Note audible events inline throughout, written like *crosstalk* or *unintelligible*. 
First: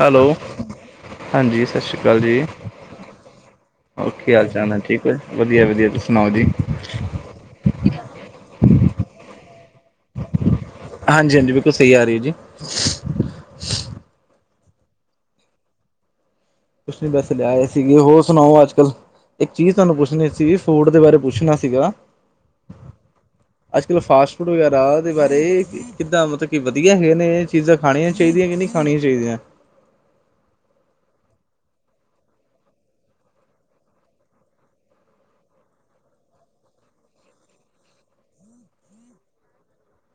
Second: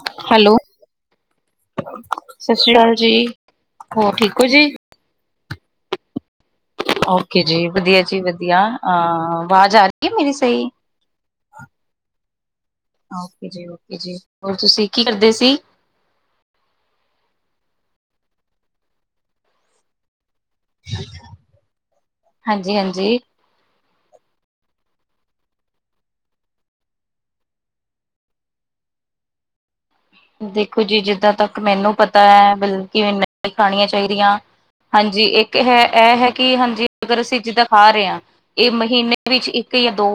Hello ਹਾਂਜੀ ਸਤਿ ਸ਼੍ਰੀ ਅਕਾਲ ਜੀ ਸਤਿ ਸ੍ਰੀ ਅਕਾਲ ਜੀ ਹੋਰ ਕੀ ਠੀਕ ਹੋ ਹਾਲ ਜੀ ਚਾਲ ਹੈ ਠੀਕ ਹੈ ਜੀ ਵਧੀਆ ਵਧੀਆ ਤੁਸੀਂ ਸੁਣਾਓ ਜੀ ਓਕੇ ਜੀ ਵਧੀਆ ਜੀ ਵਧੀਆ ਅਹ ਆਵਾਜ਼ ਆ ਰਹੀ ਮੇਰੀ ਸਈ ਹਾਂਜੀ ਹਾਂਜੀ ਬਿਲਕੁਲ ਸਹੀ ਆ ਰਹੀ ਹੈ ਜੀ ਓਕੇ ਜੀ ਓਕੇ ਜੀ ਹੋਰ ਤੁਸੀਂ ਕੀ ਕਰਦੇ ਸੀ। ਕੁਛ ਨੀ ਵੈਸੇ ਜਾ ਆਏ ਸੀਗੇ ਹੋਰ ਸੁਣਾਓ ਅੱਜ ਕੱਲ ਇੱਕ ਚੀਜ਼ ਤੁਹਾਨੂੰ ਪੁੱਛਣੀ ਸੀ। ਫੂਡ ਦੇ ਬਾਰੇ ਪੁੱਛਣਾ ਸੀਗਾ। ਹਾਂਜੀ ਹਾਂਜੀ ਅੱਜ ਕੱਲ ਫਾਸਟ ਫੂਡ ਵਗੈਰਾ ਦੇ ਬਾਰੇ ਕਿੱਦਾਂ ਮਤਲਬ ਕਿ ਵਧੀਆ ਹੈਗੇ ਨੇ ਏ ਚੀਜ਼ਾਂ ਖਾਣੀਆਂ ਚਾਹੀਦੀਆਂ ਕਿ ਨਹੀਂ ਖਾਣੀਆਂ ਚਾਹੀਦੀਆਂ। ਦੇਖੋ ਜੀ ਜਿੱਦਾਂ ਤੱਕ ਮੈਨੂੰ ਪਤਾ ਹੈ ਬਲਕਿ ਨਹੀਂ ਖਾਣੀਆਂ ਚਾਹੀਦੀਆਂ। ਹਾਂਜੀ ਇੱਕ ਹੈ ਐ ਹੈ ਕਿ ਹਾਂਜੀ ਅਗਰ ਅਸੀਂ ਜਿੱਦਾਂ ਖਾ ਰਹੇ ਹਾਂ ਇਹ ਮਹੀਨੇ ਵਿੱਚ ਇੱਕ ਜਾਂ ਦੋ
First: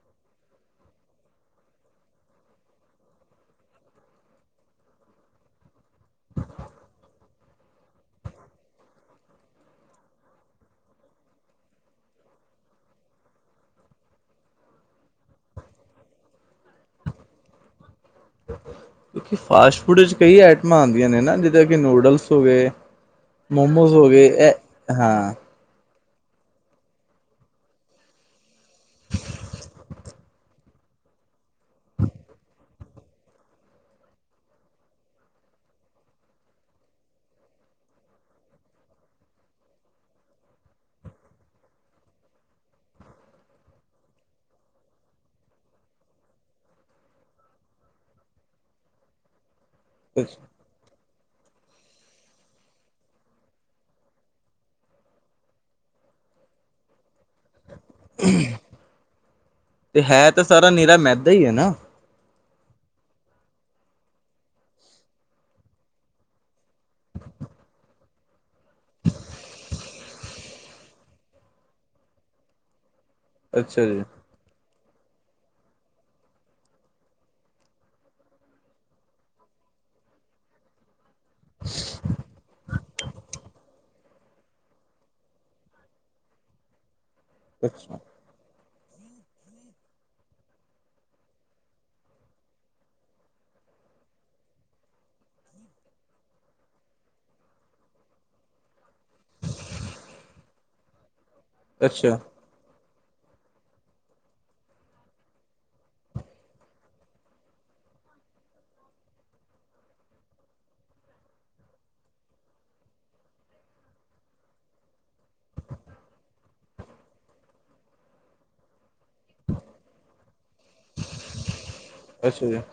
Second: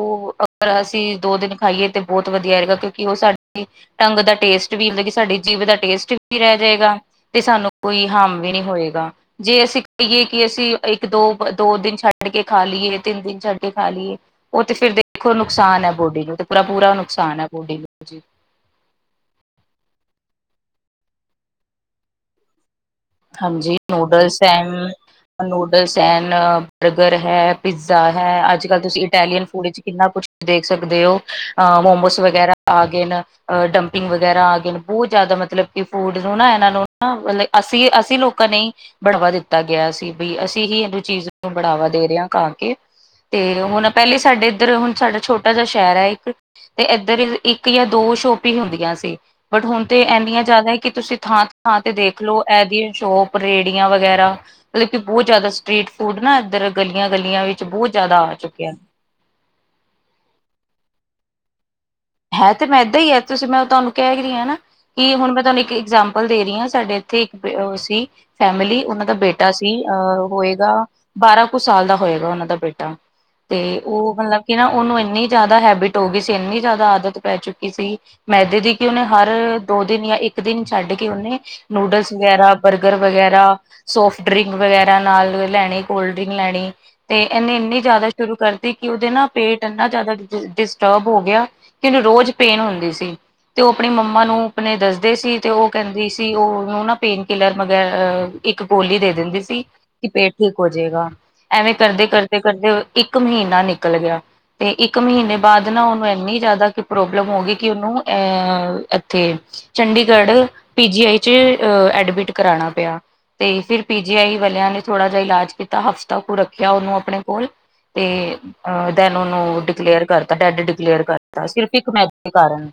ਅਗਰ ਅਸੀਂ ਦੋ ਦਿਨ ਖਾਈਏ ਤੇ ਬਹੁਤ ਵਧੀਆ ਹੈਗਾ ਕਿਉਂ ਕਿ ਉਹ ਸਾਡੀ ਟੰਗ ਦਾ ਟੇਸਟ ਵੀ ਹੁੰਦਾ ਮਤਲਬ ਕਿ ਸਾਡੀ ਜੀਭ ਦਾ ਟੇਸਟ ਵੀ ਰਹਿ ਜਾਏਗਾ। ਤੇ ਸਾਨੂੰ ਕੋਈ ਹਾਮ ਵੀ ਨੀ ਹੋਏਗਾ। ਜੇ ਅਸੀਂ ਕਹੀਏ ਕਿ ਅਸੀਂ ਇੱਕ ਦੋ ਦੋ ਦਿਨ ਛੱਡ ਕੇ ਖਾ ਲਈਏ ਤਿੰਨ ਦਿਨ ਛੱਡ ਕੇ ਖਾ ਲਈਏ। ਉਹ ਤੇ ਫਿਰ ਦੇਖੋ ਨੁਕਸਾਨ ਹੈ ਬੋਡੀ ਨੂੰ ਤੇ ਪੂਰਾ ਪੂਰਾ ਨੁਕਸਾਨ ਹੈ ਬੋਡੀ ਨੂੰ ਫਾਸਟ ਫੂਡ ਵਿੱਚ ਕਈ ਆਈਟਮਾਂ ਆਉਂਦੀਆਂ ਨੇ ਨਾ ਜਿੱਦਾਂ ਕਿ ਨੂਡਲਸ ਹੋ ਗਏ। ਹਾਂਜੀ ਮੋਮੋਸ ਹੋ ਗਏ ਇਹ ਹਾਂ ਦ ਸੈਨ ਬਰਗਰ ਹੈ ਪੀਜ਼ਾ ਹੈ ਅੱਜ ਕੱਲ੍ਹ ਤੁਸੀਂ ਇਟੈਲੀਅਨ ਫੂਡ ਵਿੱਚ ਕਿੰਨਾ ਕੁਛ ਦੇਖ ਸਕਦੇ ਹੋ ਅ ਮੋਮੋਸ ਵਗੈਰਾ ਆ ਗਏ ਨੇ ਡੰਪਿੰਗ ਵਗੈਰਾ ਆ ਗਏ ਬਹੁਤ ਜਿਆਦਾ ਮਤਲਬ ਕਿ ਫੂਡ ਨੂੰ ਨਾ ਇਹਨਾਂ ਨੂੰ ਅਸੀਂ ਅਸੀਂ ਲੋਕਾਂ ਨੇ ਹੀ ਬੜਾਵਾ ਦਿੱਤਾ ਗਿਆ ਸੀ ਬਈ ਅਸੀਂ ਹੀ ਇਹਨੂੰ ਚੀਜ਼ ਨੂੰ ਬੜਾਵਾ ਦੇ ਰਹੇ ਹਾਂ ਖਾ ਕੇ ਤੇ ਹੁਣ ਪਹਿਲੇ ਸਾਡੇ ਇੱਧਰ ਹੁਣ ਸਾਡਾ ਛੋਟਾ ਜਿਹਾ ਸ਼ਹਿਰ ਹੈ ਇੱਕ ਤੇ ਇੱਧਰ ਇੱਕ ਜਾਂ ਦੋ ਸ਼ੋਪਿੰਗ ਹੀ ਹੁੰਦੀਆਂ ਸੀ ਬਟ ਹੁਣ ਤੇ ਇੰਨੀਆਂ ਜ਼ਿਆਦਾ ਕਿ ਤੁਸੀਂ ਥਾਂ ਥਾਂ ਤੇ ਦੇਖਲੋ ਇਹਦੀਆਂ ਸ਼ੋਪ ਰੇਹੜੀਆਂ ਵਗੈਰਾ ਮਤਲਬ ਕਿ ਬਹੁਤ ਜ਼ਿਆਦਾ ਸਟਰੀਟ ਫੂਡ ਨਾ ਇੱਧਰ ਗਲੀਆਂ ਗਲੀਆਂ ਵਿੱਚ ਬਹੁਤ ਜ਼ਿਆਦਾ ਆ ਚੁੱਕਿਆ। ਤੇ ਹੈ ਤਾਂ ਸਾਰਾ ਨਿਰਾ ਮੈਦਾ ਹੀ ਹੈ ਨਾ ਹੈ ਤੇ ਇਹ ਤੇ ਮੈਦਾ ਹੀ ਹੈ ਤੁਸੀਂ ਮੈਂ ਤੁਹਾਨੂੰ ਕਹਿ ਹਿ ਰੀ ਏ ਨਾ ਕੀ ਹੁਣ ਮੈਂ ਤੁਹਾਨੂੰ ਇੱਕ ਇਗਜਾਮਪਲ ਦੇ ਰਹੀ ਹਾਂ ਸਾਡੇ ਇੱਥੇ ਇੱਕ ਉਹ ਸੀ ਫੈਮਿਲੀ ਉਹਨਾਂ ਦਾ ਬੇਟਾ ਸੀ ਅਹ ਹੋਏਗਾ ਬਾਰਾਂ ਕੁ ਸਾਲ ਦਾ ਹੋਏਗਾ ਉਹਨਾਂ ਦਾ ਬੇਟਾ ਤੇ ਅੱਛਾ ਜੀ ਉਹ ਮਤਲਬ ਕਿ ਨਾ ਉਹਨੂੰ ਇੰਨੀ ਜ਼ਿਆਦਾ ਹੈਬਿਟ ਹੋ ਗਈ ਸੀ ਇੰਨੀ ਜ਼ਿਆਦਾ ਆ ਪੈ ਚੁੱਕੀ ਸੀ ਮੈਦੇ ਦੀ ਕਿ ਉਹਨੇ ਹਰ ਦੋ ਦਿਨ ਜਾਂ ਇੱਕ ਦਿਨ ਛੱਡ ਕੇ ਕਿ ਉਹਨੇ ਨੂਡਲਸ ਵਗੈਰਾ ਬਰਗਰ ਵਗੈਰਾ ਸੋਫਟ ਡਰਿੰਕ ਵਗੈਰਾ ਨਾਲ ਲੈਣੀ ਕੋਲਡ ਡਰਿੰਕ ਲੈਣੀ ਤੇ ਇਹਨੇ ਇੰਨੀ ਅੱਛਾ ਜ਼ਿਆਦਾ ਸ਼ੁਰੂ ਕਰਤੀ ਕਿ ਉਹਦੇ ਨਾ ਪੇਟ ਇੰਨਾ ਜ਼ਿਆਦਾ ਡਿਸਟਰਬ ਹੋ ਗਿਆ ਕਿਨੂੰ ਰੋਜ਼ ਪੇਨ ਹੁੰਦੀ ਸੀ ਤੇ ਉਹ ਆਪਣੀ ਮੰਮਾ ਨੂੰ ਆਪਣੇ ਦੱਸਦੇ ਸੀ ਤੇ ਉਹ ਕਹਿੰਦੀ ਸੀ ਉਹਨੂੰ ਨਾ ਪੇਨ ਕਿਲਰ ਵਗੈਰਾ ਇੱਕ ਗੋਲੀ ਦੇ ਦਿੰਦੀ ਸੀ ਕਿ ਪੇਟ ਠੀਕ ਹੋ ਜਾਏਗਾ ਐਵੇਂ ਕਰਦੇ ਅੱਛਾ ਕਰਦੇ ਕਰਦੇ ਇੱਕ ਮਹੀਨਾ ਨਿਕਲ ਗਿਆ ਤੇ ਇੱਕ ਮਹੀਨੇ ਬਾਅਦ ਨਾ ਉਹਨੂੰ ਇੰਨੀ ਜ਼ਿਆਦਾ ਪ੍ਰੋਬਲਮ ਹੋ ਗਈ ਕਿ ਉਹਨੂੰ ਅਹ ਇੱਥੇ ਚੰਡੀਗੜ੍ਹ ਪੀਜੀੀ ਆਈ ਚ ਅਹ ਐਡਮਿਟ ਕਰਾਉਣਾ ਪਿਆ ਤੇ ਫਿਰ ਪੀਜੀੀ ਆਈ ਵਾਲਿਆਂ ਨੇ ਥੋੜਾ ਜ ਇਲਾਜ ਕੀਤਾ ਹਫਤਾ ਕੁ ਰੱਖਿਆ ਉਹਨੂੰ ਆਪਣੇ ਕੋਲ ਤੇ ਅ ਦੈਨ ਉਹਨੂੰ ਡਿਕਲੇਅਰ ਕਰਤਾ ਡੈਡ ਡਿਕਲੇਅਰ ਕਰਤਾ ਸਿਰਫ ਇੱਕ ਮੈ ਦੇ ਅੱਛਾ ਜੀ ਕਾਰਨ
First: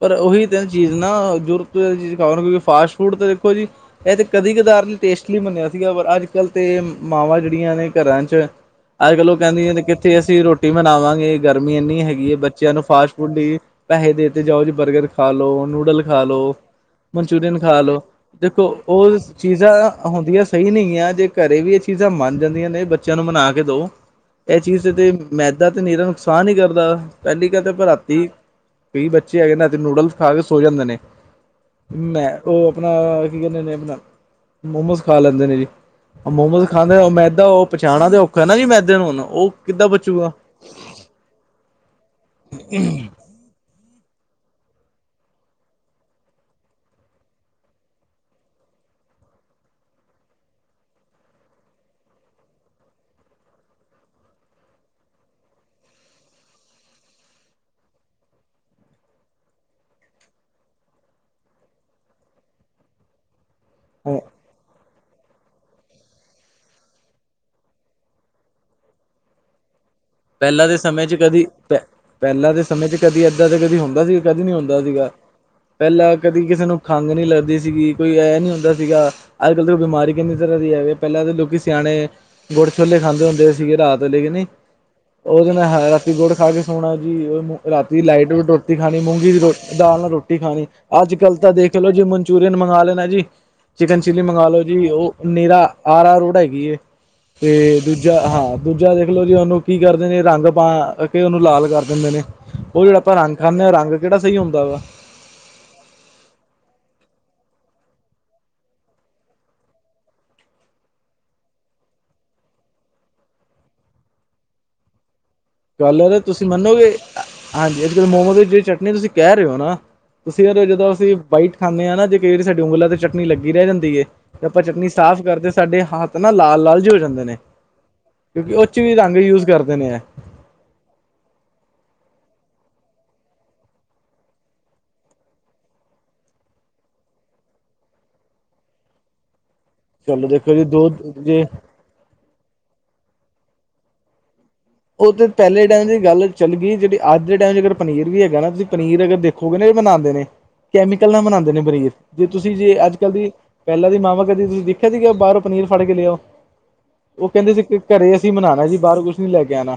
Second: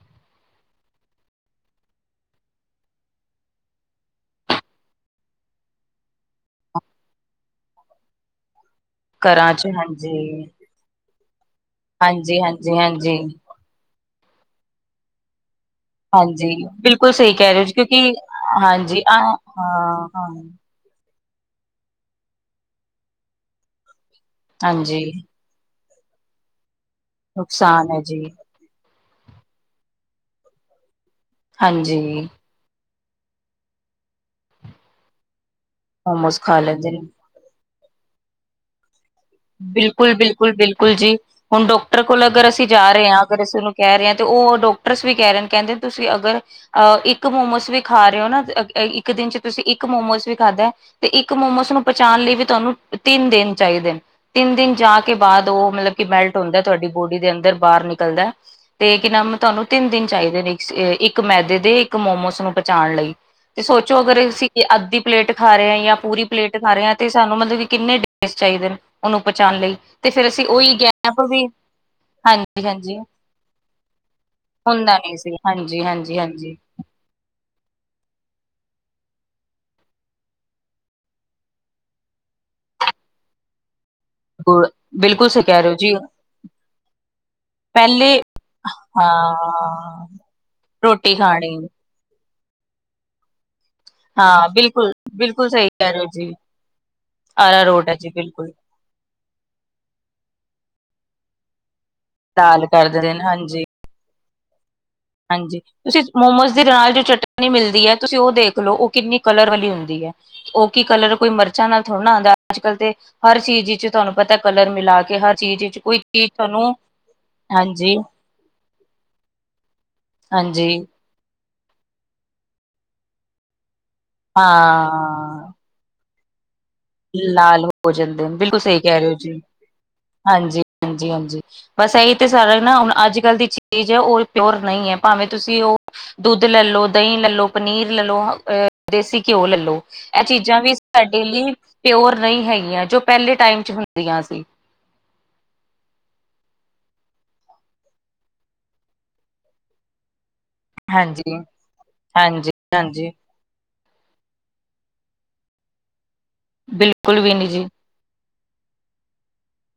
ਪਰ ਉਹੀ ਤਿੰਨ ਚੀਜ਼ ਨਾ ਜ਼ਰੂਰਤ ਤੋਂ ਇਹ ਚੀਜ਼ ਖਾਓ ਕਿਉਂਕਿ ਫਾਸਟ ਫੂਡ ਤਾਂ ਦੇਖੋ ਜੀ ਇਹ ਤੇ ਕਦੀ ਕਧਾਰ ਲੀ ਟੇਸਟ ਲੀ ਬਨਿਆ ਸੀਗਾ ਪਰ ਅੱਜ ਕੱਲ੍ਹ ਤੇ ਮਾਵਾਂ ਜਿਹੜੀਆਂ ਨੇ ਘਰਾਂ ਚ *inaudible* ਅੱਜ ਕੱਲ੍ਹ ਉਹ ਚ ਕਹਿੰਦੀ ਹੈ ਕਿੱਥੇ ਅਸੀਂ ਹਾਂਜੀ ਰੋਟੀ ਮਨਾਵਾਂਗੇ ਗਰਮੀ ਇੰਨੀ ਹੈਗੀ ਹੈ ਹਾਂਜੀ ਬੱਚਿਆਂ ਹਾਂਜੀ ਨੂੰ ਫਾਸਟ ਹਾਂਜੀ ਫੂੱਡ ਦੀ ਪੈਸੇ ਦੇ ਤੇ ਜਾਓ ਜੀ ਬਰਗਰ ਖਾ ਲੋ ਨੂਡਲ ਖਾ ਹਾਂਜੀ ਲਓ ਬਿਲਕੁਲ ਸਹੀ ਕਹਿ ਮਨਚੂਰੀਅਨ ਰਹੇ ਹੋ ਜੀ ਖਾ ਲ ਲੋ ਕਿਉਂਕਿ ਦੇਖੋ ਹਾਂਜੀ ਆ ਉਹ ਹਾਂ ਚੀਜ਼ਾਂ ਹਾਂ ਹੁੰਦੀਆਂ ਸਹੀ ਨਹੀਂ ਹੈ ਜੇ ਘਰੇ ਵੀ ਇਹ ਚੀਜ਼ਾਂ ਮੰਨ ਜਾਂਦੀਆਂ ਨੇ ਬੱਚਿਆਂ ਨੂੰ ਮਨਾ ਕੇ ਦੋ ਇਹ ਚੀਜ਼ ਤੇ ਹਾਂਜੀ ਮੈਦਾ ਤਾਂ ਨਿਰਾ ਨੁਕਸਾਨ ਹੀ ਕਰਦਾ ਪਹਿਲੀ ਗਲ ਤੇ ਅਪਾ ਨੁਕਸਾਨ ਹੈ ਜੀ ਰਾਤੀ ਕਈ ਬੱਚੇ ਹੈਗੇ ਨਾ ਅਤੇ ਨੂਡਲਸ ਖਾ ਕੇ ਸੋ ਜਾਂਦੇ ਨੇ ਹਾਂਜੀ ਮੈਂ ਉਹ ਆਪਣਾ ਕੀ ਕਹਿੰਦੇ ਨੇ ਆਪਣਾ ਮੋਮੋਸ ਖਾ ਲੈਂਦੇ ਨੇ ਜੀ ਮੋਮੋਸ ਖਾ ਮੌਮੋਜ਼ ਲੈਂਦੇ ਖਾਂਦੇ ਨੇ ਉਹ ਮੈਦਾ ਉਹ ਪਛਾਣਣਾ ਔਖਾ ਨਾ ਜੀ ਮੈਦੇ ਨੂੰਣ ਉਹ ਕਿੱਦਾਂ ਬਿਲਕੁਲ ਬਚੂਗਾ ਬਿਲਕੁਲ ਬਿਲਕੁਲ ਜੀ ਹੁਣ ਡਾਕਟਰ ਕੋਲ ਅਗਰ ਅਸੀਂ ਜਾ ਰਹੇ ਹਾਂ ਅਸੀ ਉਂਨੂੰ ਕਹਿ ਰਹੇ ਤੇ ਉਹ ਡੋਕਟਰਸ ਵੀ ਕਹਿ ਰਹੇ ਨੇ ਕਹਿੰਦੇ ਤੁਸੀਂ ਅਗਰ ਅ ਇੱਕ ਮੋਮੋਸ ਵੀ ਖਾ ਰੇ ਓ ਨਾ ਇੱਕ ਦਿਨ 'ਚ ਤੁਸੀ ਇੱਕ ਮੋਮੋਸ ਵੀ ਖਾਧੈ ਤੇ ਇੱਕ ਮੋਮੋਸ ਨੂੰ ਪਚਾਨ ਲਈ ਵੀ ਤੁਆਨੂੰ ਤਿੰਨ ਦਿਨ ਚਾਈਦੇ ਨ। ਤਿੰਨ ਦਿਨ ਜਾ ਕੇ ਬਾਦ ਓ ਮਤਲਬ ਕਿ ਮੈਲਟ ਹੁੰਦੈ ਤੁਆਡੀ ਬੋਡੀ ਦੇ ਅੰਦਰ ਬਾਹਰ ਨਿਕਲਦੈ। ਤੇ ਕੀ ਨਮ ਤੁਆਨੂੰ ਤਿੰਨ ਦਿਨ ਚਾਈਦੇ ਨੇ ਇਕ ਅ ਇੱਕ ਮੈਦੇ ਦੇ ਇੱਕ ਮੋਮੋਸ ਨੂੰ ਪਹਚਾਉਣ ਲਈ। ਤੇ ਸੋਚੋ ਅਗਰ ਅਸੀ ਤੇ ਅੱਧੀ ਪਲੇਟ ਖਾ ਰੇ ਆਂ ਯਾਂ ਪੂਰੀ ਪਲੇਟ ਖਾ ਰੇ ਆਂ ਤੇ ਸਾਨੂੰ ਮਤਲਬ ਕਿ ਕਿੰਨੇ ਡੇਸ ਚਾਈਦੇ ਨ ਓਨੂੰ ਪਹੁੰਚਾਨ ਲਈ। ਤੇ ਫਿਰ ਅਸੀਂ ਪੈਲਾਂ ਉਹੀ ਦੇ ਸਮੇਂ 'ਚ ਗੈਪ ਕਦੀ ਵੀ ਪ ਪੈਲਾਂ ਦੇ ਹਾਂਜੀ ਸਮੇਂ 'ਚ ਹਾਂਜੀ ਕਦੀ ਏਦਾਂ ਤੇ ਕਦੀ ਹੁੰਦਾ ਸੀ, ਕਦੀ ਨੀ ਹੁੰਦਾ ਸੀਗਾ। ਨਹੀਂ ਸੀ ਹਾਂਜੀ ਪੈਲਾਂ ਹਾਂਜੀ ਕਦੀ ਹਾਂਜੀ ਕਿਸੇ ਨੂੰ ਖੰਘ ਨੀ ਲੱਗਦੀ ਸੀਗੀ ਕੋਈ ਐ ਨੀ ਹੁੰਦਾ ਸੀਗਾ ਆੱਜ-ਕਾੱਲ ਤੇ ਬਿਮਾਰੀ ਕਿੰਨੀ ਤਰ੍ਹਾਂ ਦੀ ਐ ਵੇ ਪੈਲਾਂ ਦੇ ਲੋਕੀ ਸਿਆਣੇ ਗੁੜ ਛੋਲੇ ਖਾਂਦੇ ਹੁੰਦੇ ਸੀਗੇ ਰਾਤ ਦ ਲੇ ਗੀ ਨੀ ਬਿਲਕੁਲ ਸਹੀ ਓਦੇ ਕਹਿ ਰਹੇ ਹੋ ਨਾਲ *unintelligible* ਜੀ ਰਾਤੀ ਗੁੜ ਖਾ ਕੇ ਸੋਣਾ ਜੀ। ਓਨੂੰ ਰਾਤੀ ਪਹਿਲੇ ਲਾਈਟ ਵੀ ਦੋਟੀ ਖਾਣੀ ਮੂੰਗੀ ਦੀ ਰੋ ਦਾਲ ਹਾਂ ਨਾਲ ਰੋ ਟੀ ਖਾਣੀ। ਰੋਟੀ ਆੱਜ-ਕਾੱਲ ਤਾਂ ਖਾਣੀ ਦੇਖ ਲੋ ਜੀ ਮਨਚੂਰੀਅਨ ਮੰਗਵਾ ਲੈਣਾ ਜੀ ਚਿਕਨ ਚਿੱਲੀ ਮੰਗਾ ਹਾਂ ਲੋ ਜੀ। ਬਿਲਕੁਲ ਓ ਬਿਲਕੁਲ ਨੀਰਾ ਸਹੀ ਕਹਿ ਰਹੇ ਹੋ ਜੀ ਆਰਾਰੋਡ ਹੈਗੀ ਏ ਆਰਾ ਤੇ ਰੋਟ ਹੈ ਜੀ ਦੂਜਾ ਹਾਂ ਬਿਲਕੁਲ ਦੂਜਾ ਦੇਖ ਲੋ ਜੀ ਹੂਨ ਓ ਕੀ ਕਰਦੇ ਨੇ ਰੰਗ ਪਾ ਕੇ ਓਨੂੰ ਲਾਲ ਕਰ ਦਿੰਦੇ ਨੇ ਦਾਲ ਓ ਕਰ ਜੜਾ ਦਿੰਦੇ ਆਪਾਂ ਨੇ ਰੰਗ ਹਾਂਜੀ ਖਾਂਨੇ ਆਂ, ਰੰਗ ਕੇੜਾ ਸਈ ਹੁੰਦਾ ਵਾ। ਹਾਂਜੀ। ਤੁਸੀ ਮੋਮੋਸ ਦੀ ਲਾਲ ਜੀ ਚਟਨੀ ਮਿਲਦੀ ਐ ਤੁਸੀ ਓ ਦੇਖ ਲੋ ਓ ਕਿੰਨੀ ਕਲਰ ਵਾਲੀ ਹੁੰਦੀ ਐ ਓ ਕੀ ਕਲਰ ਕੋਈ ਮਿਰਚਾਂ ਨਾਲ ਥੋੜਾ ਨਾ ਆਂਦੈ, ਆੱਜ-ਕਾੱਲ ਤੇ ਹਰ ਚੀਜ ਇੱਚ ਤੁਆਨੂੰ ਪਤੈ ਕਲਰ ਮਿਲਾ ਕੇ ਹਰ ਚੀਜ਼ ਵਿੱਚ ਕੋਈ ਕਲਰ ਏ ਚੀਜ਼ ਤੁਸੀ ਤੁਹਾਨੂੰ ਮੰਨੋਗੇ ਹਾਂਜੀ ਆੱਜ-ਕਾੱਲ ਮੋਮੋਸ ਦੀ ਜੜੀ ਚਟਨੀ ਤੁਸੀ ਕੈ ਰੇ ਓ ਨਾ ਤੁਸੀ ਯਦੇ ਹਾਂਜੀ ਜਦੋਂ ਅਸੀ ਬਾਈਟ ਖਾਣੇ ਆਂ ਨਾ ਜੇ ਕਈ ਵਾਰੀ ਸਾਡੀ ਉਂਗਲਾਂ ਤੇ ਚਟਨੀ ਲੱਗੀ ਰੈ ਜਾਂਦੀ ਏ ਤੇ ਆਪਾਂ ਚਟਨੀ ਸਾਫ਼ ਕਰਦੇ ਹਾਂ ਸਾਡੇ ਹੱਥ ਨਾ ਲਾਲ-ਲਾਲ ਜੇ ਹੋ ਜਾਂਦੇ ਨੇ ਲਾਲ ਹੋ ਜਾਂਦੇ ਨੇ। ਕਿਉਂਕਿ ਬਿਲਕੁਲ ਉਹ ਸਈ 'ਚ ਵੀ ਕੈ ਰੇ ਓ ਰੰਗ ਜੀ। ਯੂਜ ਕਰਦੇ ਨੇ ਹਾਂਜੀ, ਹਾਂਜੀ, ਹਾਂਜੀ। ਬਸ ਐਈ ਤੇ ਸਾਰਾ ਨਾ ਹੁਨ ਆੱਜ-ਕਾੱਲ ਦੀ ਚੀਜ ਐ ਓ ਪਿਓਰ ਨਈ ਐ ਭਾਵੇਂ ਤੁਸੀਂ ਓ ਦੁੱਧ ਲੈਲ ਲੋ, ਦਈਂ ਲੱਲ ਲੋ, ਪਨੀਰ ਲੱਲ ਲੋ, ਅ ਦੇਸੀ ਘਿਓ ਲੱਲ ਲੋ ਐ ਚਲੋ ਦੇਖੋ ਚੀਜਾਂ ਜੀ ਵੀ ਦੋ ਸਾਡੇ ਜੇ ਲਈ ਪਿਓਰ ਨਈ ਹੈਗੀਆਂ, ਜੋ ਪੈਲੇ ਟਾਈਮ 'ਚ ਹੁੰਦੀਆਂ ਸੀ। ਓ ਤੇ ਪੈਲੇ ਟਾਈਮ ਦੀ ਗੱਲ ਚੱਲ ਗੀ ਜੜੀ ਆੱਜ ਦੇ ਟਾਈਮ ਅਗਰ ਪਨੀਰ ਵੀ ਹੈਗਾ ਨਾ ਤੁਸੀ ਪਨੀਰ ਅਗਰ ਦੇ ਖੋਗੇ ਨਾ ਯੋ ਬਨਾਂਦੇ ਨੇ ਕੈਮੀਕਲ ਨਾਲ ਹਾਂਜੀ ਬਨਾਂਦੇ ਨੇ ਪਨੀਰ। ਜੇ ਹਾਂਜੀ ਤੁਸੀ ਜੇ ਹਾਂਜੀ ਆੱਜ-ਕਾੱਲ ਦੀ ਪੈਲਾਂ ਦੀ ਮਾਵਾਂ ਕਦੀ ਤੁਸੀ ਵੇਖੀਆਂ ਸੀਗਾਆਂ ਬਾਰੋਂ ਪਨੀਰ ਫੜ ਕੇ ਲਿਆਓ। ਬਿਲਕੁਲ ਓ ਵੀ ਨੀ ਕੈਂਦੇ ਸੀ ਜੀ ਘਰੇ ਅਸੀ ਬਨਾਣਾ ਜੀ ਬਾਰੋਂ ਕੁਛ ਨੀ ਲੈ ਕੇ ਆਣਾ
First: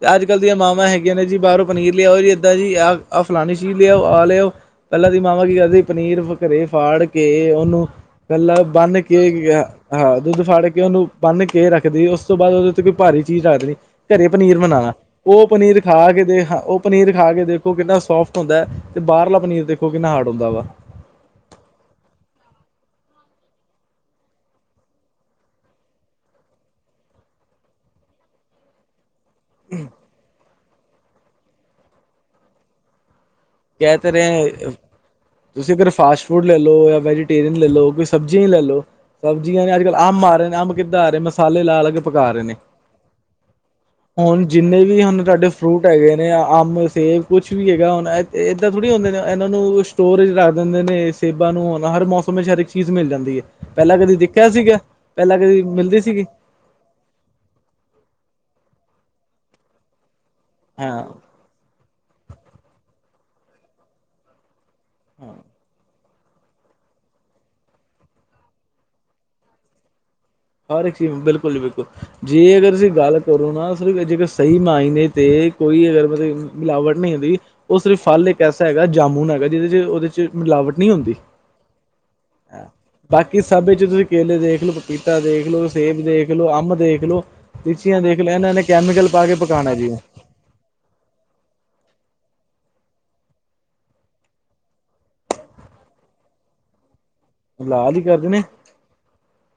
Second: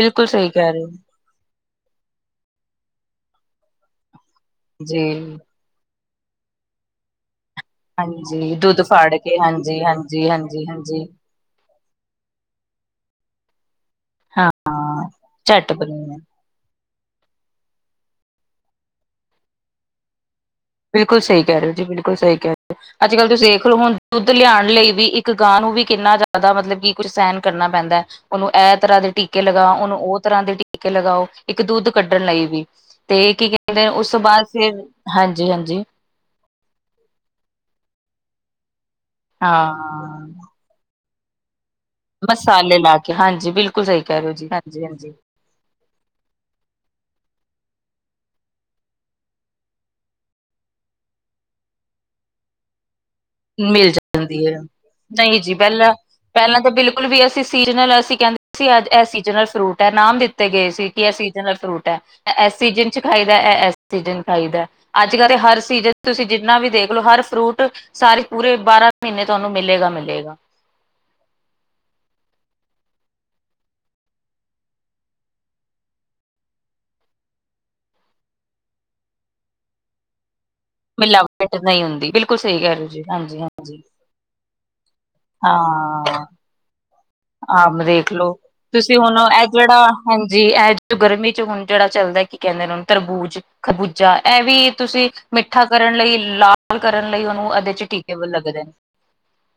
ਤੇ ਆੱਜ-ਕਾੱਲ ਸਹੀ ਦੀਆਂ ਕਹਿ ਰਹੇ ਮਾਵਾਂ ਹੋ ਹੈਗੀਆਂ ਨੇ ਜੀ ਬਾਰੋਂ ਪਨੀਰ ਲਿਆਓ ਜੀ ਏਦਾਂ ਜੀ ਆ ਫਲਾਣੀ ਚੀਜ਼ ਲੇ ਆਓ, ਆ ਲੇ ਆਓ। ਪੈਲਾਂ ਦੀ ਜੀ ਮਾਵਾਂ ਕੀ ਕਰਦੇ ਪਨੀਰ ਵ ਘਰੇ ਫਾੜ ਕੇ ਓਨੂੰ ਇਕੱਲਾ ਹਾਂਜੀ ਦੁੱਧ ਬੰਨ ਫਾੜ ਕੇ ਗਿਆ ਹਾਂਜੀ ਹਾਂ ਹਾਂਜੀ ਦੁੱਧ ਹਾਂਜੀ ਫਾੜ ਕੇ ਹਾਂਜੀ ਓਨੂੰ ਬੰਨ੍ਹ ਕੇ ਰੱਖਦੀ ਏ। ਓਸ ਤੋਂ ਬਾਦ ਓਦੇ ਉੱਤੇ ਕੋਈ ਭਾਰੀ ਚੀਜ਼ ਰੱਖ ਦੇਨੀ। ਘਰੇ ਹਾਂ ਪਨੀਰ ਬਨਾਨਾ। ਓ ਝੱਟ ਪਨੀਰ ਬਣੀ ਖਾ ਕੇ ਤੇ ਹ ਓ ਪਨੀਰ ਖਾ ਕੇ ਦੇਖੋ ਕਿੰਨਾ ਸੋਫਟ ਹੁੰਦੈ ਤੇ ਬਾਹਰਲਾ ਪਨੀਰ ਦੇਖੋ ਕਿੰਨਾ ਹਾਰਡ ਹੁੰਦੈ ਵਾ। ਬਿਲਕੁਲ ਸਈ ਕੈ ਰੇ ਓ ਜੀ, ਬਿਲਕੁਲ ਸਈ ਕੈ ਰੇ ਓ। ਆੱਜ-ਕਾੱਲ ਤੁਸੀ ਏਖ ਲੋ ਹੁਣ ਦੁੱਧ ਲਿਆਣ ਲਈ ਵੀ ਇੱਕ ਗਾਂ ਨੂੰ ਵੀ ਕਿੰਨਾ ਜ਼ਿਆਦਾ ਮਤਲਬ ਕਿ ਕੁਝ ਸੈਣ ਕਰਨਾ ਪੈਂਦੈ। ਓਨੂੰ ਐ ਤਰ੍ਹਾਂ ਦੇ ਟੀ ਕੇ ਲਗਾ, ਓਨੂੰ ਓ ਤਰ੍ਹਾਂ ਦੇ ਟੀਕੇ ਲਗਾਓ। ਇੱਕ ਦੁੱਧ ਕੱਢਣ ਲਈ ਵੀ ਤੇ ਕੀ ਕੀ ੜੇ ਉਸ ਤੋਂ ਬਾਦ ਫੇਰ ਹਾਂਜ ਤੁਸੀ ਅਗਰ ਫਾਸਟ ਫੂਡ ਲੱਲ ਲੋ ਯਾਂ ਵੈਜੀਟੇਰੀਅਨ ਲੱਲ ਲੋ, ਕੋਈ ਸਬਜ਼ੀਆਂ ਈ ਲੱਲ ਲੋ ਸਬਜ਼ੀਆਂ ਨੇ। ਹਾਂ। ਆੱਜ-ਕਾੱਲ ਅੰਬ ਆ ਰੇ ਨੇ। ਅੰਬ ਕਿੱਦਾਂ ਆ ਰੇ? ਮਸਾਲੇ ਲਾ ਲਾ ਕੇ ਪਕਾ ਰਹੇ ਨੇ ਮਸਾਲੇ ਲਾ ਕੇ ਹਾਂਜੀ ਬਿਲਕੁਲ ਸਹੀ ਕਹਿ ਰਹੇ ਹੋ ਹੁਣ ਜੀ ਜਿੰਨੇ ਹਾਂਜੀ ਵੀ ਹਾਂਜੀ। ਹਨ ਤੁਹਾਡੇ। ਫਰੂਟ ਹੈਗੇ ਨੇ ਅੰਬ ਸੇਬ ਕੁਛ ਵੀ ਹੈਗਾ ਹੁਣ ਇਹ ਇਹ ਇੱਦਾਂ ਥੋੜ੍ਹੀ ਹੁੰਦੇ ਨੇ ਇਹਨਾਂ ਨੂੰ ਸਟੋਰ ਇਚ ਰੱਖ ਦਿੰਦੇ ਨੇ ਸੇਬਾਂ ਨੂੰ ਅਨਾਰ ਮੌਸਮ ਵਿੱਚ ਹਰ ਇੱਕ ਚੀਜ਼ ਮਿਲ ਜਾਂਦੀ ਹੈ। ਮਿਲ ਪਹਿਲਾਂ ਕਦੀ ਜਾਂਦੀ ਦੇਖਿਆ ਹੈ ਸੀਗਾ ਨਹੀਂ ਜੀ ਕਦੀ ਪਹਿਲਾਂ ਮਿਲਦੀ ਸੀਗੀ ਪਹਿਲਾਂ ਤਾਂ ਬਿਲਕੁਲ। ਹੁਣ ਵੀ ਅਸੀਂ ਸੀਜਨਲ ਅਸੀਂ ਕਹਿੰਦੇ ਸੀ ਅੱਜ ਇਹ ਸੀਜਨਲ ਫਰੂਟ ਹੈ ਨਾਮ ਦਿੱਤੇ ਗਏ ਸੀ ਹਾਂ ਕਿ ਅਸੀਂ। ਓਰਿਜਿਨਲ ਫਰੂਟ ਹੈ ਇਸ ਸੀਜਨ ਚ ਖਾਈਦਾ ਇਹ ਇਸ ਸੀਜਨ ਚ ਖਾਈਦਾ ਅੱਜ ਹਾਂ ਕੱਲ੍ਹ ਹਰ ਸੀਜਨ। ਤੁਸੀਂ ਜਿੰਨਾ ਵੀ ਦੇਖਲੋ ਹਰ ਫਰੂਟ ਸਾਰੇ ਪੂਰੇ ਬਾਰਾਂ ਮਹੀਨੇ ਤੁਹਾਨੂੰ ਮਿਲੇਗਾ ਮਿਲੇਗਾ। ਹਰ ਇੱਕ ਚੀਜ਼ ਬਿਲਕੁਲ ਜੀ ਬਿਲਕੁਲ। ਜੇ ਅਗਰ ਤੁਸੀਂ ਗੱਲ ਕਰੋ ਨਾ ਅਸਲ ਵਿੱਚ ਜੇਕਰ ਸਹੀ ਮਾਇਨੇ ਤੇ ਕੋਈ ਅਗਰ ਮਤਲਬ ਮਿਲਾਵਟ ਨਹੀਂ ਹੁੰਦੀ। ਉਹ ਸਿਰਫ ਫਲ ਇੱਕ ਐਸਾ ਹੈਗਾ ਜਾਮੁਨ ਹੈਗਾ ਜਿਹਦੇ ਚ ਉਹਦੇ ਚ ਮਿਲਾਵਟ। ਨੀ ਹੁੰਦੀ ਮਿਲਾਵਟ ਨਹੀਂ ਹੁੰਦੀ ਬਿਲਕੁਲ ਸਹੀ ਕਹਿ ਰਹੇ ਹੋ ਜੀ ਬਾਕੀ ਹਾਂਜੀ ਸਭ ਹਾਂਜੀ ਵਿੱਚ ਤੁਸੀਂ ਕੇਲੇ ਦੇਖ ਲਓ ਪਪੀ। ਪਪੀਤਾ ਦੇਖ ਲੋ, ਸੇਬ ਹਾਂ ਦੇਖ ਲਓ, ਅੰਬ ਦੇਖਲੋ, ਆਮ ਲੀਚੀਆ ਦੇਖ ਲੋ ਇਹਨਾਂ ਨੇ ਤੁਸੀਂ ਕੈਮੀਕਲ ਹੁਣ ਪਾ ਕੇ ਇਹ ਪਕਾਉਣਾ ਜਿਹੜਾ ਜੀ। ਹਾਂਜੀ ਇਹ ਜਿਹੜਾ ਗਰਮੀ ਚ ਹੁਣ ਜਿਹੜਾ ਚੱਲਦਾ ਕੀ ਕਹਿੰਦੇ ਨੇੁ ਉਹਨੂੰ ਤਰਬੂਜ। ਖਬੂਜਾ ਇਹ ਵੀ ਤੁਸੀਂ ਮਿੱਠਾ ਕਰਨ ਲਈ ਲਾਲ ਕਰਨ ਲਈ ਉਹਨੂੰ ਉਹ ਉਦੇ ਵਿੱਚ ਲਾਲ ਹੀ ਟੀਕੇ ਕਰਦੇ ਵੀ ਨੇ ਲੱਗਦੇ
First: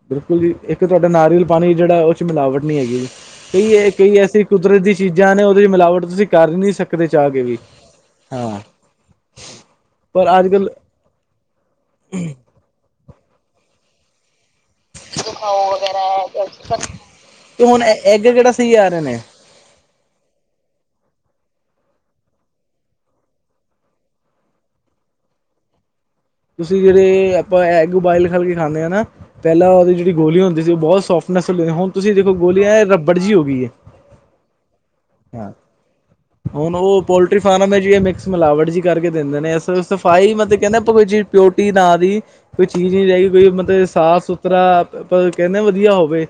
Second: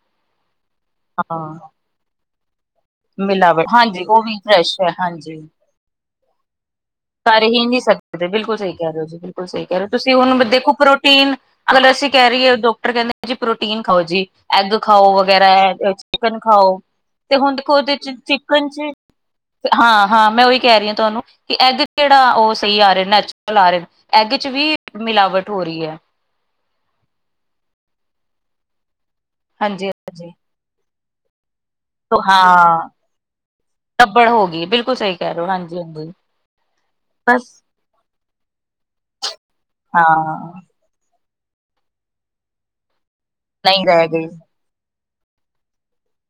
ਬਿਲਕੁਲ ਜੀ ਇੱਕ ਤੁਹਾਡਾ ਨਾਰੀਅਲ ਹਾਂ ਪਾਣੀ ਜਿਹੜਾ ਉਹ 'ਚ ਮਿਲਾਵਟ ਨਹੀਂ ਹੈਗੀ ਜੀ ਮਿਲਾਵਟ ਕਈ ਇਹ ਹਾਂਜੀ ਕਈ ਉਹ ਵੀ ਐਸੀ। ਫਰੈਸ਼ ਕੁਦਰਤ ਹੈ ਦੀ ਹਾਂਜੀ ਚੀਜ਼ਾਂ ਨੇ ਉਹਦੇ ਚ ਮਿਲਾਵਟ ਤੁਸੀਂ ਕਰ ਨਹੀਂ ਸਕਦੇ ਚਾਹ ਕੇ ਕਰ ਵੀ ਹੀ ਨਹੀਂ ਸਕਦੇ ਬਿਲਕੁਲ ਹਾਂ। ਸਹੀ ਕਹਿ ਰਹੇ ਹੋ ਜੀ ਬਿਲਕੁਲ ਸਹੀ ਕਹਿ ਰਹੇ ਤੁਸੀਂ ਉਨੂੰ ਪਰ ਅੱਜ ਬਦੇ। ਕੱਲ੍ਹ ਉਹ ਪ੍ਰੋਟੀਨ ਅਗਰ ਅਸੀਂ ਕਹਿ ਰਹੀਏ ਡਾਕਟਰ ਕਹਿੰਦੇ ਜੀ ਪ੍ਰੋਟੀਨ ਖਾਓ ਜੀ। ਐਗ ਖਾਓ ਉਹ ਵਗੈਰਾ ਚਿਕਨ ਖਾਓ ਹੈ ਤੇ ਹੁਣ ਦੇਖੋ ਉਹਦੇ ਚ ਐਗ ਕਿਹੜਾ ਚਿਕਨ ਸਹੀ ਆ ਚ। ਰਹੇ ਨੇ ਹਾਂ ਹਾਂ ਮੈਂ ਉਹੀ ਕਹਿ ਰਹੀ ਹਾਂ ਤੁਹਾਨੂੰ ਕਿ ਐਗ ਕਿਹੜਾ ਉਹ ਸਹੀ ਆ ਰਿਹਾ ਨੈਚੁਰਲ ਆ ਰਹੇ ਨੇ। ਐਗ ਚ ਵੀ ਮਿਲਾਵਟ ਹੋ ਰਹੀ ਹੈ। ਤੁਸੀਂ ਜਿਹੜੇ ਆਪਾਂ ਐਗ ਬੋਆਇਲ ਕਰਕੇ ਖਾਣੇ ਆ ਨਾ ਪਹਿਲਾਂ ਉਹਦੇ ਚ। ਦੀ ਹਾਂਜੀ-ਹਾਂਜੀ ਗੋਲੀ ਹੁੰਦੀ ਸੀ ਉਹ ਬਹੁਤ ਸੋਫਟਨੈਸ ਹੁੰਦੀ ਹੁਣ ਤੁਸੀਂ ਦੇਖੋ ਗੋਲੀ ਇਹ ਹਾਂ ਰਬੜ ਜਿਹੀ ਹੋ ਗਈ ਹੈ ਰਬੜ ਹੋ ਗਈ ਬਿਲਕੁਲ ਸਹੀ ਕਹਿ ਰਹੇ ਹੋ ਹਾਂ ਹਾਂਜੀ ਹਾਂਜੀ। ਹੁਣ ਉਹ ਪੋਲਟਰੀ ਫਾਰਮ ਹੈ ਜ ਮਿਕਸ ਮਿਲਾਵਟ ਜਿਹੀ ਕਰਕੇ ਦਿੰਦੇ ਨੇ ਸਫਾਈ ਮਤਲਬ ਹਾਂ ਕਹਿੰਦੇ। ਕੋਈ ਚੀਜ਼ ਪਿਓਰਟੀ ਨਾ ਦੀ ਕੋਈ ਚੀਜ਼ ਨਹੀਂ ਰਹਿ ਗਈ ਕੋਈ ਮਤਲਬ ਨਹੀਂ ਰਹਿ ਸਾਫ਼ ਗਈ ਸੁਥਰਾ ਅ ਬ ਕਹਿੰਦੇ ਵਧੀਆ ਹੋਵੇ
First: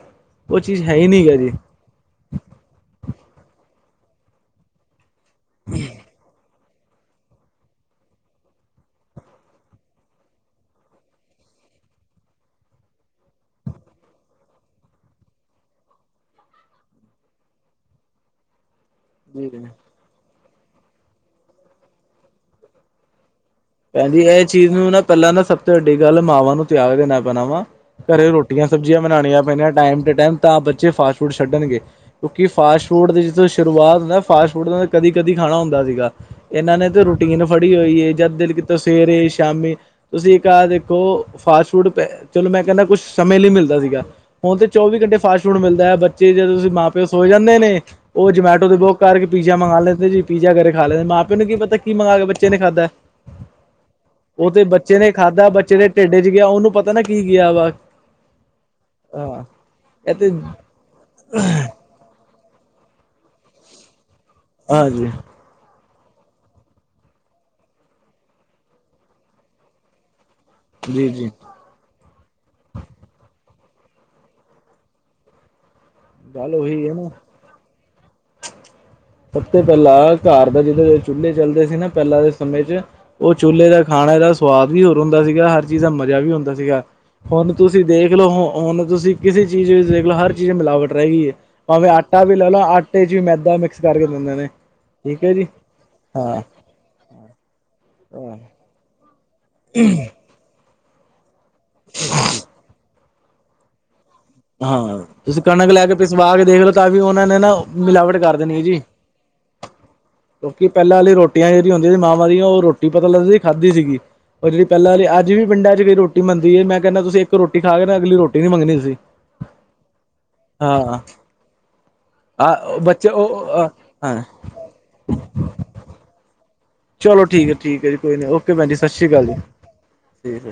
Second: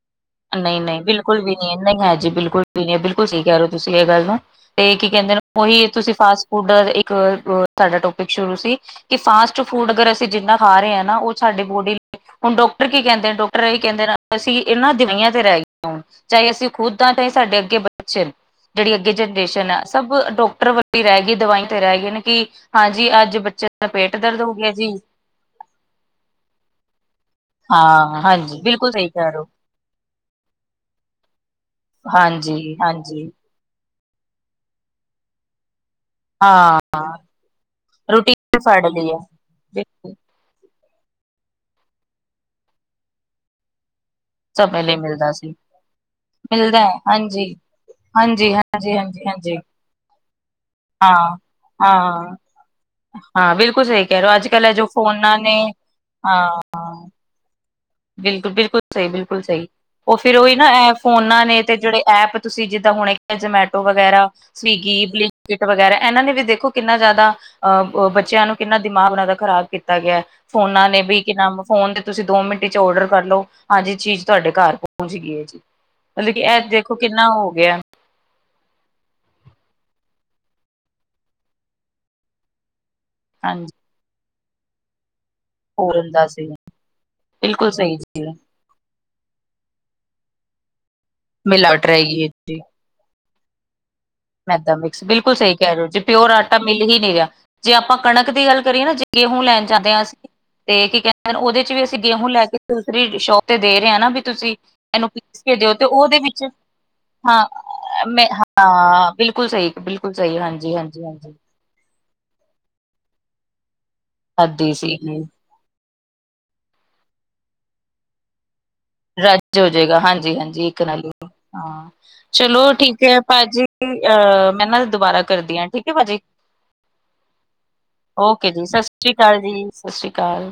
ਉਹ ਚੀਜ਼ ਹੈ ਨਹੀਂ-ਨਹੀਂ ਹੀ ਨੀ ਗ ਬਿਲਕੁਲ ਜੀ ਵੀ ਨਹੀਂ ਨਹੀਂ ਹੈਜੀ ਬਿਲਕੁਲ ਵੀ ਨੀ ਬਿਲਕੁਲ ਸਹੀ ਕਹਿ ਰਹੇ ਤੁਸੀਂ ਇਹ ਗੱਲ ਨੂੰ ਤੇ ਕੀ ਕਹਿੰਦੇ ਉਹੀ ਤੁਸੀਂ ਫਾਸਟ ਉਧਰ ਇੱਕ ਤੁਹਾਡਾ ਟੋਪਿਕ ਸ਼ੁਰੂ ਸੀ। ਕਿ ਫਾਸਟ ਫੂਡ ਅਗਰ ਅਸੀਂ ਜਿੰਨਾ ਖਾ ਰਹੇ ਹਾਂ ਨਾ ਉਹ ਸਾਡੀ ਬੋਡੀ ਲਈ ਹੁਣ ਡਾਕਟਰ ਕੀ ਕਹਿੰਦੇ ਨੇ ਡਾਕਟਰ ਇਹੀ ਕਹਿੰਦੇ ਨੇ ਅਸੀਂ ਇਨਾ ਦਵਾਈਆਂ ਤੇ ਰਹਿ ਗਈਆਂ ਹੋਣ ਚਾਹੇ ਅਸੀਂ ਖੁਦ ਹਾਂ ਚਾਹੇ ਸਾਡੇ ਅੱਗੇ ਬੱਚੇ ਜਿਹੜੀ ਅੱਗੇ ਜੀ ਜਨਰੇਸ਼ਨ ਹੈ। ਸਭ ਡਾਕਟਰ ਵੱਡੇ ਰਹਿ ਗਈ ਦਵਾਈ ਤੇ ਰਹਿ ਗਏ ਕਿ ਹਾਂਜੀ ਅੱਜ ਬੱਚੇ ਦਾ ਪੇਟ ਭੈਣਜੀ ਦਰਦ ਇਹ ਹੋ ਗਿਆ ਚੀਜ਼ ਨੂੰ ਜੀ ਨਾ ਪਹਿਲਾਂ ਨਾ ਸਭ ਤੋਂ ਵੱਡੀ ਗੱਲ ਮਾਵਾਂ ਨੂੰ ਤਿਆਗ ਦੇ ਨਾਲ ਬਣਾਵਾ ਹਾਂ ਘਰੇ ਹਾਂਜੀ ਰੋਟੀਆਂ ਬਿਲਕੁਲ ਸਬਜ਼ੀਆਂ ਸਹੀ ਕਹਿ ਰਹੇ ਬਣਾਉਣੀਆਂ ਹੋ ਪੈਣੀਆਂ ਟਾਈਮ ਟੂ ਟਾਈਮ ਤਾਂ ਬੱਚੇ ਫਾਸਟ ਫੂਡ ਛੱਡਣਗੇ। ਕਿਉਂਕਿ ਫਾਸਟ ਫੂਡ ਤੇ ਹਾਂਜੀ-ਹਾਂਜੀ ਜਿਸ ਤਰ੍ਹਾਂ ਸ਼ੁਰੂਆਤ ਨਾ ਫਾਸਟ ਫੂਡ ਕਦੀ ਕਦੀ ਖਾਣਾ ਹੁੰਦਾ ਸੀਗਾ ਇਹਨਾਂ ਹਾਂ ਨੇ ਤਾਂ ਰੂਟੀਨ ਫੜੀ ਹੋਈ ਹੈ ਜਦ ਦਿਲ ਰੂਟੀਨ ਤਾਂ ਫੜ ਲਈ ਹੈ ਸਵੇਰੇ ਸ਼ਾਮੀ ਬਿਲਕੁਲ ਤੁ ਠੀਕ ਆ ਦੇਖੋ ਫਾਸਟ ਫੂਡ ਚਲੋ ਮੈਂ ਕਹਿੰਦਾ ਕੁਛ ਸਮੇਂ ਲਈ ਮਿਲਦਾ ਸੀਗਾ। ਹੁਣ ਤੇ ਸਮੇਂ ਲਈ ਚੌਵੀ ਘੰਟੇ ਮਿਲਦਾ ਫਾਸਟ ਸੀ ਫੂਡ ਮਿਲਦਾ ਹੈ। ਬੱਚੇ ਜਦੋ ਤੁਸੀਂ ਮਿਲਦਾ ਮਾਂ ਹੈ ਪਿਓ ਸੋ ਹਾਂਜੀ ਜਾਂਦੇ ਨੇ ਉਹ ਹਾਂਜੀ ਜਮੈਟੋ ਦੇ ਬਕੁ ਹਾਂਜੀ ਹਾਂਜੀ ਕਰਕੇ ਪੀ ਹਾਂਜੀ ਪੀਜ਼ਾਂ ਮੰਗਵਾ ਲੈਂਦੇ ਜੀ ਪੀਜ਼ਾ ਘਰੇ ਖਾ ਲੈਂਦੇ ਹਾਂ ਮਾਂ ਪਓ ਨੂੰ ਕੀ ਪਤਾ ਕੀ ਮੰਗਾ ਕੇ ਹਾਂ ਬੱਚੇ ਨੇ ਖਾਧਾ। ਹਾਂ ਬਿਲਕੁਲ ਸਹੀ। ਕਹਿ ਰਹੇ ਹੋ ਅੱਜ ਉਹ ਤੇ ਕੱਲ ਜੋ ਬੱਚੇ ਨੇ ਫੋਨਾਂ ਖਾਧਾ। ਬੱਚੇ ਦੇ ਢਿੱਡ ਚ ਗਿਆ। ਉਹਨੂੰ ਪਤਾ ਨਾ ਹਾਂ ਕੀ ਗਿਆ ਵਾ ਬਿਲਕੁਲ ਬਿਲਕੁਲ ਸਹੀ, ਬਿਲਕੁਲ ਹਾਂ ਸਹੀ, ਇਹ ਉਹ ਤੇ ਫੇਰ ਉਹੀ ਨਾ ਇਹ ਫੋਨਾ ਨੇ ਤੇ ਜਿਹੜੇ ਐਪ ਤੁਸੀਂ ਜੀਦਾਂ ਹੁਣੇ ਜਮੈਟੋ ਵਗੈਰਾ ਸਵੀਗੀ ਹਾਂਜੀ ਫਲੀ ਕਿਟ ਵਗੈਰਾ ਐਨਾਂ ਨੇ ਵੀ ਦੇਖੋ ਕੀਨਾ ਜਾਦਾ ਆ ਬੱਚੇਆਂ ਨੂੰ ਕੀਨਾ ਦਿਮਾਗ ਓਨਾਂ ਦਾ ਖ਼ਰਾਬ ਕੀਤਾ ਗੇਆ। ਫੋਨਾ ਨੇ ਜੀ ਵੀ ਜੀ ਕੇ ਨ ਫੋਨ ਤੇ ਤੁਸੀਂ ਦੋ ਮੀ ਚ ਔਡਰ ਕਰਲੋ ਹਾਂਜੀ ਚੀਜ਼ ਧਾਡੇ ਘਰ ਪਹੁੰਚ ਗਈ ਐ ਜੀ। ਮਤਲਬ ਕਿ ਗੱਲ ਇਹ ਓਹੀ ਏ ਦੇਖੋ ਨਾ। ਕਿੰਨਾ ਹੋ ਗਿਆ ਸਭ ਤੋਂ ਪੈਲਾਂ ਘਰ ਦਾ ਜਦੋਂ ਚੁਲੇ ਚੱਲਦੇ ਸੀ ਨਾ ਪੈਲਾਂ ਦੇ ਸਮੇਂ ਚ ਓ ਚੁਲੇ ਹਾਂਜੀ ਦਾ ਖਾਣਾ ਦਾ ਸਵਾਦ ਵੀ ਹੋਰ ਹੁੰਦਾ ਸੀਗਾ ਹਰ ਚੀਜ਼ ਦਾ ਫੋਰਨ ਮਜ਼ਾ ਵੀ ਸੀ ਔਦਾ ਸੀਗਾ ਹੁਣ ਬਿਲਕੁਲ ਤੁਸੀਂ ਸਹੀ ਦੇਖ ਜੀ ਲੋ ਹ ਹੁਣ ਤੁਸੀਂ ਕੀਸੀ ਚੀਜ਼ ਵਿੱਚ ਦੇਖ ਲੋਓ ਹਰ ਚੀਜ਼ ਮੀਲਾਵਟ ਰੈ ਗਈ ਐ ਮਿਲਾਵਟ ਭਾਵੇਂ ਆਟਾ ਰਹੇਗੀ ਵੀ ਲੈ ਲਓ ਆਟੇ ਚ ਵੀ ਮੈਦਾ ਮੀਕਸ ਕਰ ਵੀ ਦੇਂਦੇ ਮੈਂਦਾਂ ਮੀਕਸ ਬਿਲਕੁਲ ਸਈ ਕੈ ਰਏ ਓ ਜੇ ਪੀਓਰ ਆਟਾ ਮਿਲ ਈ ਨਈ ਰੇਆਲਜੇ ਆਪਾਂ ਕਣਕ ਹਾਂ। ਦੀ ਗੱਲ ਕਰੀਏ ਨਾ ਗੇਹੂ ਲੈਣ ਜਾਂਦੇ ਆ ਅਸ ਤੇ ਕੀ ਕੈਂਦੇ ਓਦੇ ਚ ਵੀ ਅਸੀਂ ਗੇਹੂ ਲੈ ਕੇ ਦੀ ਸ਼ੋਪ ਤੇ ਦੇ ਰਏ ਆ ਨਾ ਵੀ ਤੁਸੀਂ ਹਾਂ ਐ, ਨੂੰ ਪੀਸ ਤੁਸੀਂ ਕੇ ਕਣਕ ਦਿਓ ਤੇ ਲੈ ਓਦੇ ਪਿਸਵਾ ਵਿੱਚ, ਕੇ ਦੇਖ ਲਓ ਤਾਂ ਵੀ ਉਹਨਾਂ ਨੇ ਹਾਂ ਨਾ ਮਿਲਾਵਟ ਮੈਂ ਕਰ ਦੇਣੀ ਹੈ ਜੀ। ਹਾਂ ਬਿਲਕੁਲ ਸਈ ਬਿਲਕੁਲ ਸਈ ਹਾਂਜੀ-ਹਾਂਜੀ-ਹਾਂਜੀ। ਹੁੰਦੀ ਸੀ ਮਾ ਦੀ ਓ ਰੋਟੀ ਪਤਾ ਲੱਗਦੀ ਸੀ ਖਾਧੀ ਸੀਗੀ ਓ ਹੱਦ ਜੇੜੀ ਹੀ ਪੈਲਾਂ ਵਾਲੀ ਸੀਗੀ ਅੱਜ ਵੀ ਪਿੰਡਾਂ ਚ ਕਈ ਰੋਟੀ ਰੋ ਬੰਦੀ ਹੈ ਮੈਂ ਕੈਂਨਾ ਤੁਸੀ ਏਕ ਰੋਟੀ ਖਾ ਕੇ ਨਾ ਅਗਲੀ ਰੋਟੀ ਨੀ ਮੰਗਣੀ ਤੁਸੀਂ। ਰੱਜ ਹੋਜੇਗਾ ਹਾਂ ਹਾਂਜੀ-ਹਾਂਜੀ ਏ ਤੇ ਹੈ ਹਾਂ ਈ ਏ ਚਲੋ ਆ ਠੀਕ ਬੱਚੇ ਐ ਉਹ ਭਾਜੀ ਹਾਂ ਆ ਮੈਂ ਨਾ ਦੁਬਾਰਾ ਕਰਦੀਆਂ ਠੀਕ ਆ ਠੀਕ ਆ ਭਾਜੀ। ਚਲੋ ਠੀਕ ਹੈ ਠੀਕ ਹੈ ਜੀ ਕੋਈ ਨਹੀਂ ਓਕੇ ਜੀ, ਭੈਣ ਸਤਿ ਸ਼੍ਰੀ ਸਸਰੀ ਅਕਾਲ ਕਾਲ ਜੀ ਸਾਸੀ ਠੀਕ ਅਕਾਲ। ਸਤਿ ਸ਼੍ਰੀ